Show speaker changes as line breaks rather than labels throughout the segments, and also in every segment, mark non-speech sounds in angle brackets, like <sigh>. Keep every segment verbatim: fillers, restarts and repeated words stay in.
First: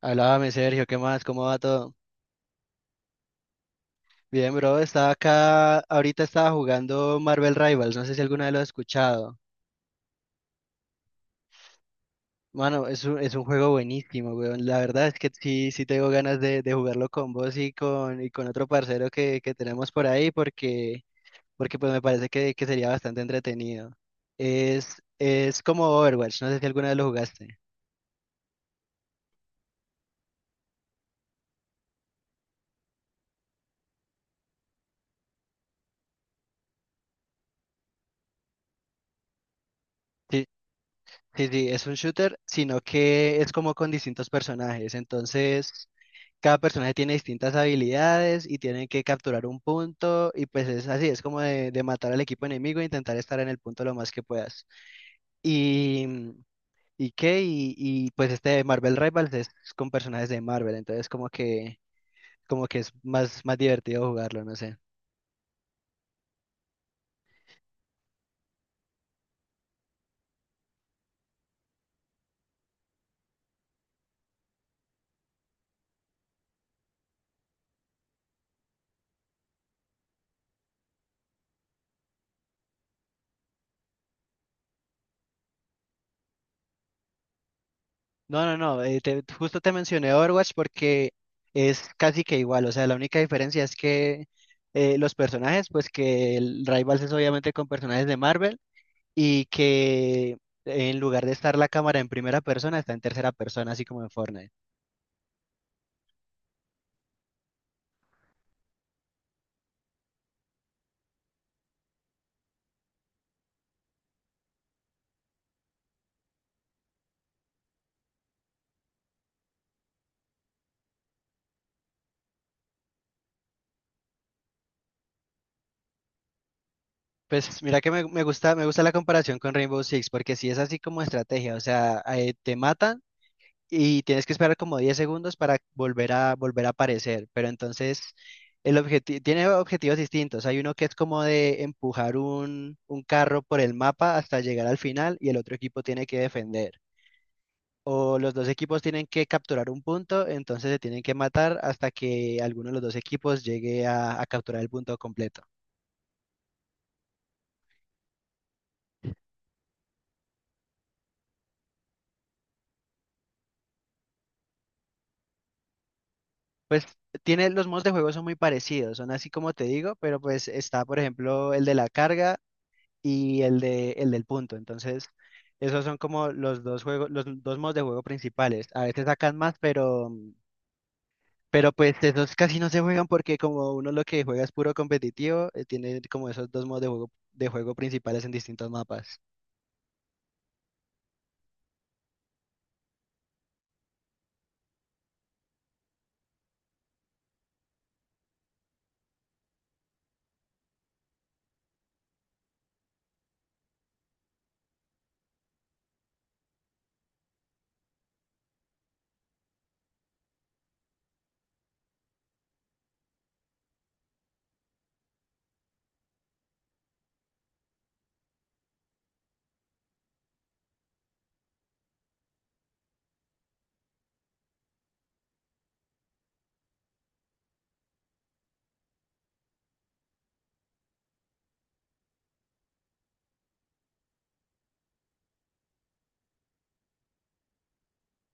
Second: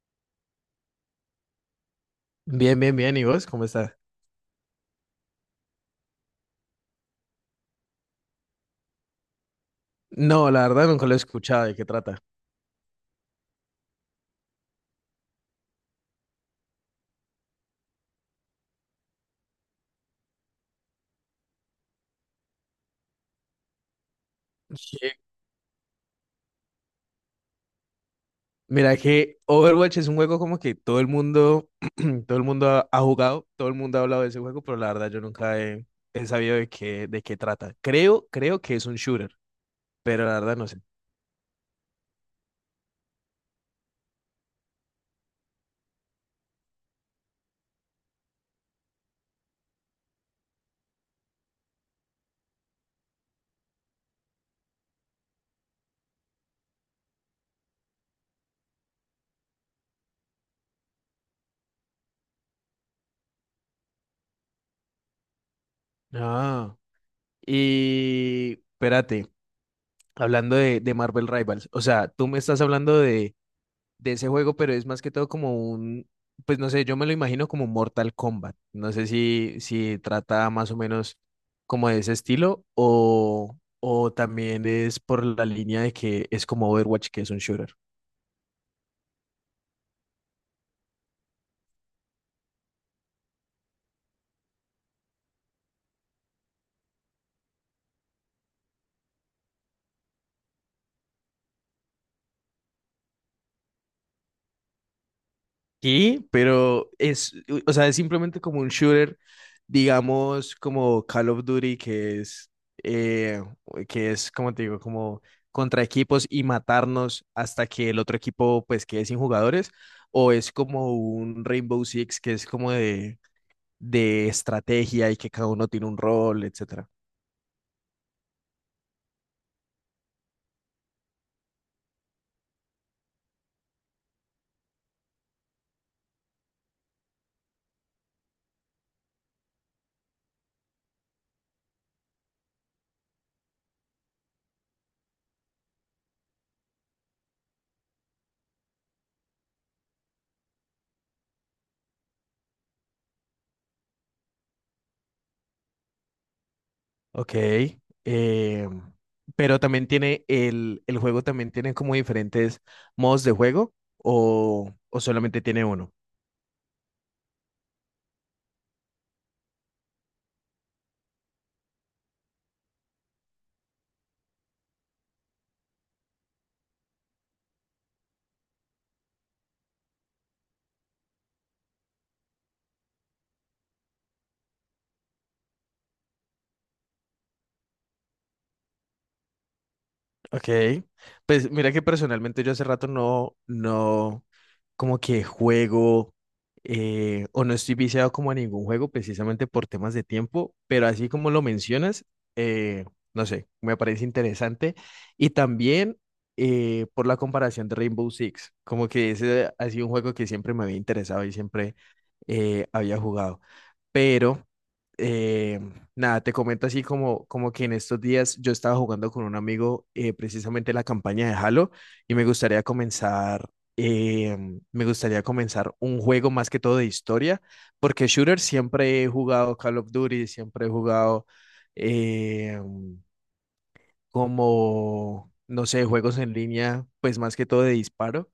Háblame, Sergio, ¿qué más? ¿Cómo va todo?
Bien, bien, bien. ¿Y vos cómo estás?
Bien, bro, estaba acá, ahorita estaba jugando Marvel Rivals, no sé si alguna vez lo has escuchado.
No, la verdad nunca lo he escuchado. ¿De qué trata?
Mano, es un, es un juego buenísimo, weón. La verdad es que sí, sí tengo ganas de, de jugarlo con vos y con, y con otro parcero que, que tenemos por ahí porque, porque pues me parece que, que sería bastante entretenido.
Sí.
Es, es como Overwatch, no sé si alguna vez lo jugaste.
Mira que Overwatch es un juego como que todo el mundo, <clears throat> todo el mundo ha, ha jugado, todo el mundo ha hablado de ese juego, pero la verdad yo nunca he, he sabido de qué, de qué trata. Creo, creo que es un shooter, pero la
Sí,
verdad no sé.
sí, sí, es un shooter, sino que es como con distintos personajes, entonces. Cada personaje tiene distintas habilidades y tienen que capturar un punto y pues es así, es como de, de matar al equipo enemigo e intentar estar en el punto lo más que puedas. Y, mm, y qué, y, y, pues este Marvel Rivals es con personajes de Marvel, entonces como que, como que es más, más divertido jugarlo, no sé.
Ah. Y espérate, hablando de, de Marvel Rivals, o sea, tú me estás hablando de de ese juego, pero es más que todo como un, pues no sé, yo me lo imagino como Mortal Kombat. No sé si, si trata más o menos como de ese estilo o, o también es por la línea de que es como Overwatch, que es un shooter.
No, no, no, eh, te- justo te mencioné Overwatch porque es casi que igual, o sea, la única diferencia es que eh, los personajes, pues que el Rivals es obviamente con personajes de Marvel y que en lugar de estar la cámara en primera persona, está en tercera persona, así como en Fortnite.
Sí, pero es, o sea, es simplemente como un shooter, digamos, como Call of Duty, que es, eh, que es, como te digo, como contra equipos y matarnos hasta que el otro equipo, pues, quede sin jugadores, o es como un Rainbow Six, que es como de, de estrategia y que cada uno tiene un rol, etcétera.
Pues mira que me, me gusta, me gusta la comparación con Rainbow Six, porque si es así como estrategia, o sea, eh, te matan y tienes que esperar como diez segundos para volver a, volver a aparecer, pero entonces el objetivo, tiene objetivos distintos. Hay uno que es como de empujar un, un carro por el mapa hasta llegar al final y el otro equipo tiene que defender, o los dos equipos tienen que capturar un punto, entonces se tienen que matar hasta que alguno de los dos equipos llegue a, a capturar el punto completo.
Ok, eh, pero también tiene, el, el juego también tiene como diferentes modos de juego, o, o solamente tiene uno.
Pues tiene, los modos de juego son muy parecidos, son así como te digo, pero pues está, por ejemplo, el de la carga y el de, el del punto. Entonces, esos son como los dos juegos, los dos modos de juego principales. A veces sacan más, pero, pero pues esos casi no se juegan porque como uno lo que juega es puro competitivo, eh, tiene como esos dos modos de juego, de juego principales en distintos mapas.
Ok, pues mira que personalmente yo hace rato no, no, como que juego eh, o no estoy viciado como a ningún juego precisamente por temas de tiempo, pero así como lo mencionas, eh, no sé, me parece interesante y también eh, por la comparación de Rainbow Six, como que ese ha sido un juego que siempre me había interesado y siempre eh, había jugado pero eh, nada, te comento así como, como que en estos días yo estaba jugando con un amigo eh, precisamente la campaña de Halo y me gustaría comenzar, eh, me gustaría comenzar un juego más que todo de historia, porque shooter siempre he jugado Call of Duty, siempre he jugado eh, como, no sé, juegos en línea, pues más que todo de disparo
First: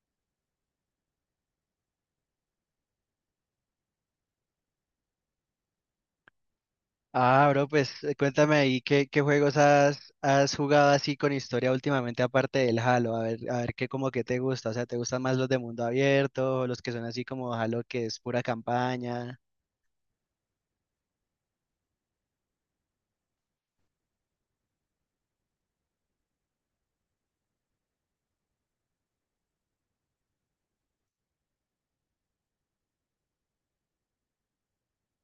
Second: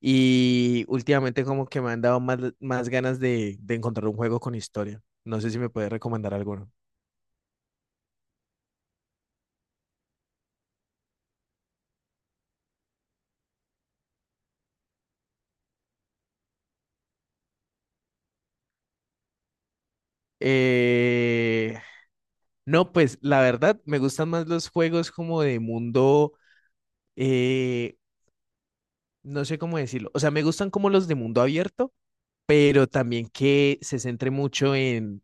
y últimamente como que me han dado más, más ganas de, de encontrar un juego con historia. No sé si me puedes recomendar alguno.
Ah, bro, pues eh, cuéntame ahí qué, qué juegos has, has jugado así con historia últimamente aparte del Halo, a ver, a ver qué como que te gusta, o sea, ¿te gustan más los de mundo abierto, o los que son así como Halo que es pura campaña?
Eh, no, pues la verdad me gustan más los juegos como de mundo, eh, no sé cómo decirlo. O sea, me gustan como los de mundo abierto pero también que se centre mucho en,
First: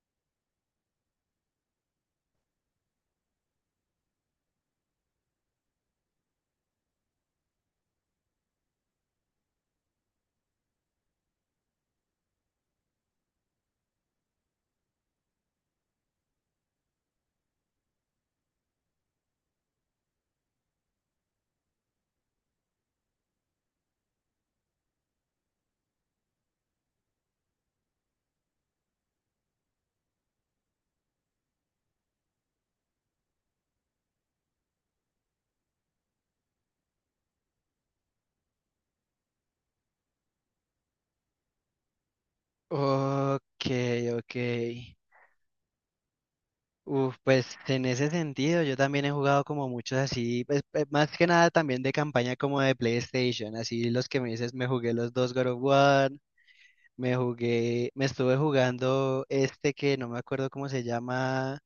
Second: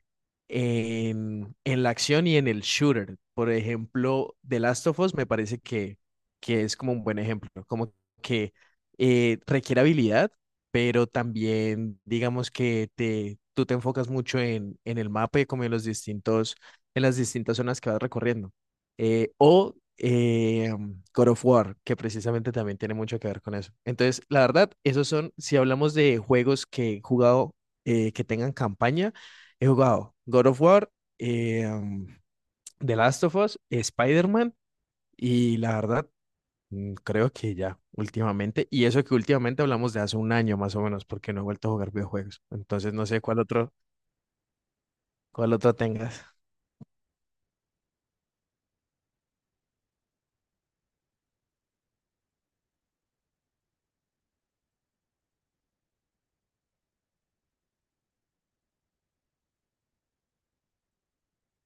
en, en la acción y en el shooter. Por ejemplo, The Last of Us me parece que, que es como un buen ejemplo, ¿no? Como que eh, requiere habilidad, pero también digamos que te, tú te enfocas mucho en, en el mapa y como en los distintos, en las distintas zonas que vas recorriendo eh, o eh, God of War, que precisamente también tiene mucho que ver con eso. Entonces, la verdad, esos son, si hablamos de juegos que he jugado, eh, que tengan campaña, he jugado God of War, eh, The Last of Us, Spider-Man y la verdad, mm, creo que ya últimamente, y eso que últimamente hablamos de hace un año más o menos, porque no he vuelto a jugar videojuegos. Entonces, no sé cuál
Ok,
otro,
ok.
cuál otro tengas.
Uf, pues en ese sentido yo también he jugado como muchos así, pues, eh, más que nada también de campaña como de PlayStation, así los que me dices, me jugué los dos God of War, me jugué, me estuve jugando este que no me acuerdo cómo se llama.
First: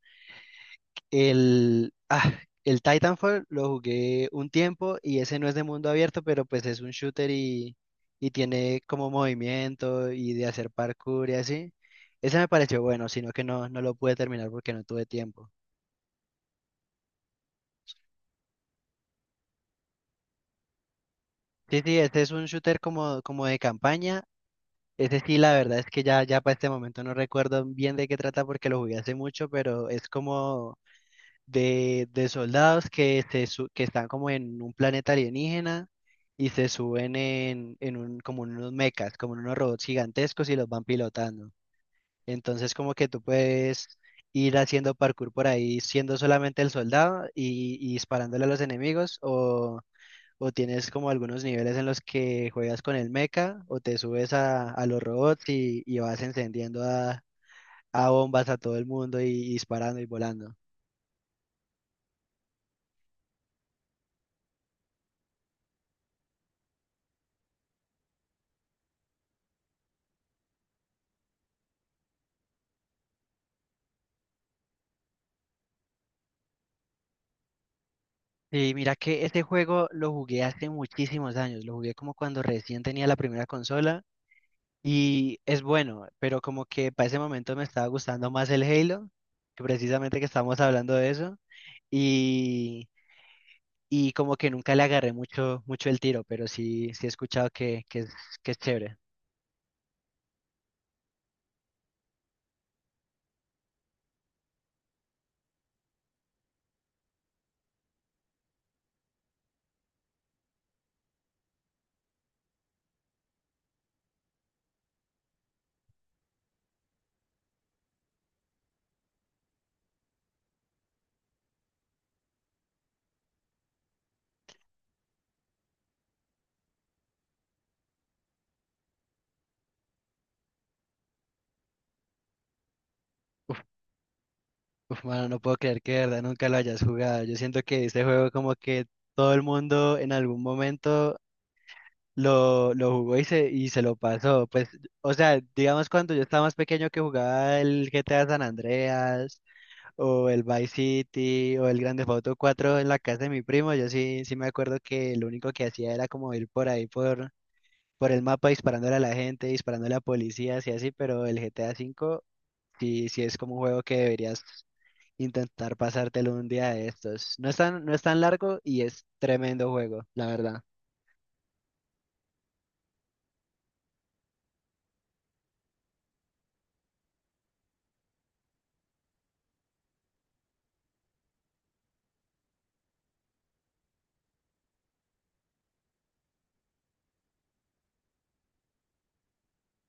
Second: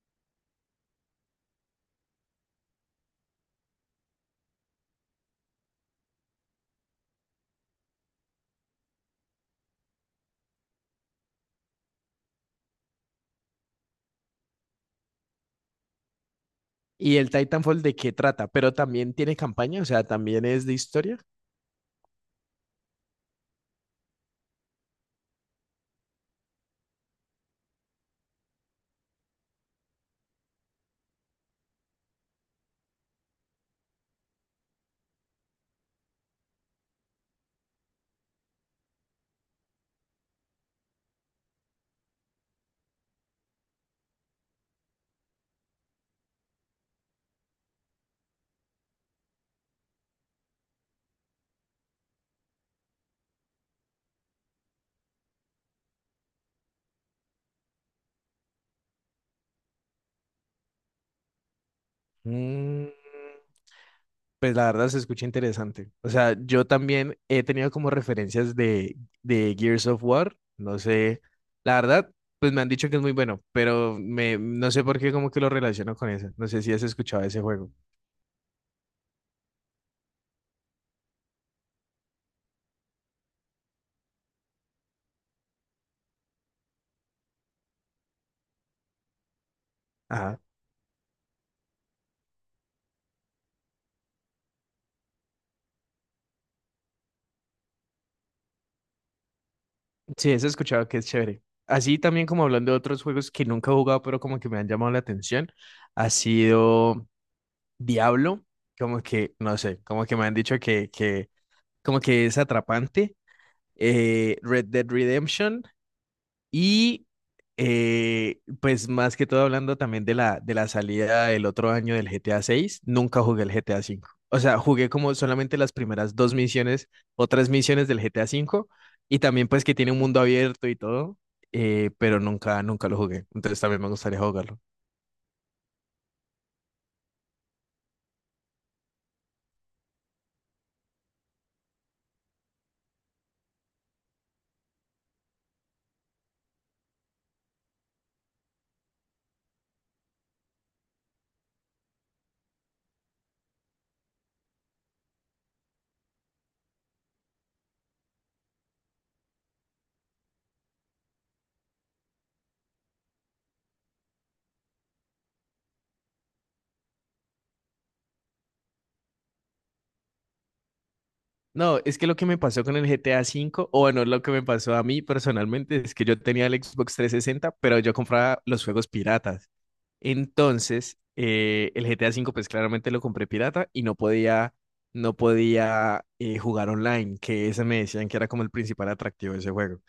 El, ah, el Titanfall lo jugué un tiempo y ese no es de mundo abierto, pero pues es un shooter y, y tiene como movimiento y de hacer parkour y así. Ese me pareció bueno, sino que no, no lo pude terminar porque no tuve tiempo.
¿Y el Titanfall de qué trata? Pero también tiene campaña, o sea, también es de historia.
Sí, sí, este es un shooter como, como de campaña. Ese sí, la verdad es que ya, ya para este momento no recuerdo bien de qué trata porque lo jugué hace mucho, pero es como de, de soldados que, se su- que están como en un planeta alienígena y se suben en, en un, como en unos mechas, como en unos robots gigantescos y los van pilotando. Entonces como que tú puedes ir haciendo parkour por ahí siendo solamente el soldado y, y disparándole a los enemigos o, o tienes como algunos niveles en los que juegas con el mecha o te subes a, a los robots y, y vas encendiendo a, a bombas a todo el mundo y y disparando y volando.
Mm, pues la verdad se escucha interesante. O sea, yo también he tenido como referencias de, de Gears of War. No sé, la verdad, pues me han dicho que es muy bueno, pero me, no sé por qué como que lo relaciono con eso. No sé si has escuchado ese juego.
Sí, mira que este juego lo jugué hace muchísimos años, lo jugué como cuando recién tenía la primera consola y es bueno, pero como que para ese momento me estaba gustando más el Halo, que precisamente que estábamos hablando de eso, y, y como que nunca le agarré mucho, mucho el tiro, pero sí, sí he escuchado que, que es, que es chévere.
Sí, eso he escuchado que es chévere. Así también como hablando de otros juegos que nunca he jugado, pero como que me han llamado la atención, ha sido Diablo, como que, no sé, como que me han dicho que, que como que es atrapante. Eh, Red Dead Redemption, y eh, pues más que todo hablando también de la, de la salida del otro año del G T A seis, nunca jugué el G T A cinco. O sea, jugué como solamente las primeras dos misiones o tres misiones del G T A cinco y también pues que tiene un mundo abierto y todo, eh, pero nunca, nunca lo jugué. Entonces
Uf,
también me gustaría jugarlo.
uf, mano, no puedo creer que de verdad nunca lo hayas jugado. Yo siento que este juego como que todo el mundo en algún momento lo, lo jugó y se, y se lo pasó. Pues, o sea, digamos cuando yo estaba más pequeño que jugaba el G T A San Andreas o el Vice City o el Grand Theft Auto cuatro en la casa de mi primo, yo sí, sí me acuerdo que lo único que hacía era como ir por ahí por, por el mapa disparándole a la gente, disparándole a policías y así, pero el G T A cinco sí, sí es como un juego que deberías intentar pasártelo un día de estos. No es tan, no es tan largo y es tremendo juego, la verdad.
No, es que lo que me pasó con el G T A cinco, o bueno, lo que me pasó a mí personalmente es que yo tenía el Xbox trescientos sesenta, pero yo compraba los juegos piratas. Entonces, eh, el G T A V, pues claramente lo compré pirata y no podía, no podía eh, jugar online, que ese me decían que era como el principal atractivo de ese juego.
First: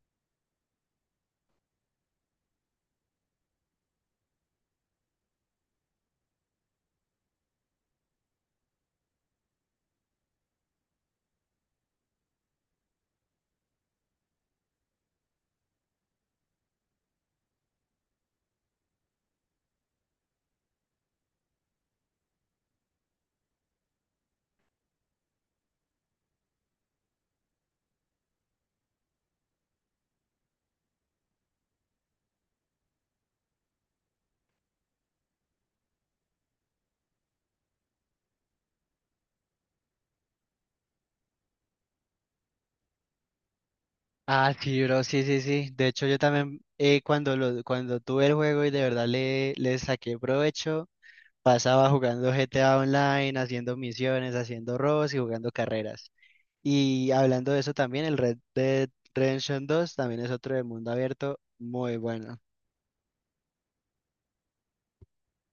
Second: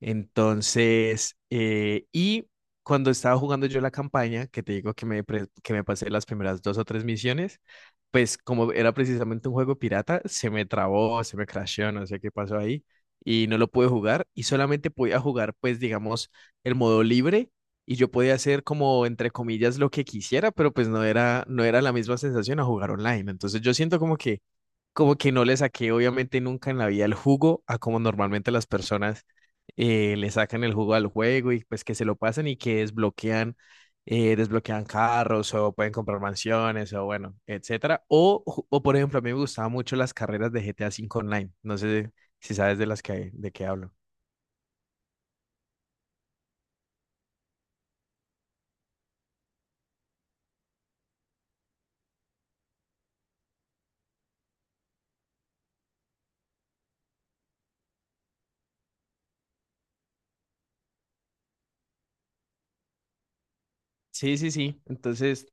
Entonces, eh, y cuando estaba jugando yo la campaña, que te digo que me, pre- que me pasé las primeras dos o tres misiones, pues como era precisamente un juego pirata, se me trabó, se me crasheó, no sé qué pasó ahí, y no lo pude jugar, y solamente podía jugar, pues digamos, el modo libre y yo podía hacer como, entre comillas, lo que quisiera, pero pues no era, no era la misma sensación a jugar online. Entonces yo siento como que, como que no le saqué obviamente nunca en la vida el jugo a como normalmente las personas eh, le sacan el jugo al juego y pues que se lo pasan y que desbloquean, eh, desbloquean carros o pueden comprar mansiones o bueno, etcétera. O, ju- o por ejemplo, a mí me gustaban mucho las carreras de G T A cinco Online. No sé si sabes de las que, de qué hablo.
Ah, sí, bro, sí, sí, sí. De hecho, yo también eh, cuando lo, cuando tuve el juego y de verdad le, le saqué provecho, pasaba jugando G T A Online, haciendo misiones, haciendo robos y jugando carreras. Y hablando de eso también, el Red Dead Redemption dos también es otro de mundo abierto muy bueno.
Sí, sí, sí. Entonces,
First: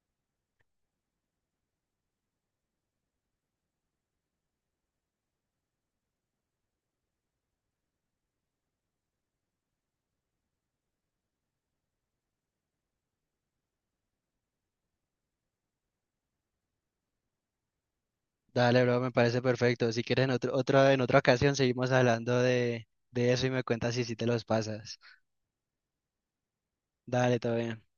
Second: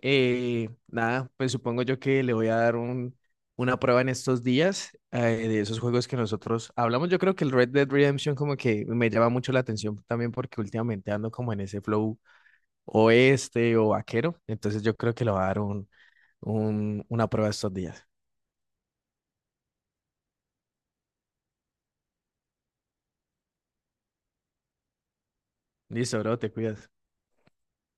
eh, nada, pues supongo yo que le voy a dar un, una prueba en estos días eh, de esos juegos que nosotros hablamos. Yo creo que el Red Dead Redemption como que me llama mucho la atención también porque últimamente ando como en ese flow oeste o vaquero. Entonces yo creo que le voy a dar un, un- una prueba estos días.
Dale, bro, me parece perfecto. Si quieres en otro, otra en otra ocasión seguimos hablando de, de eso y me cuentas si sí te los pasas.
Listo, bro, te cuidas.
Dale, todo bien.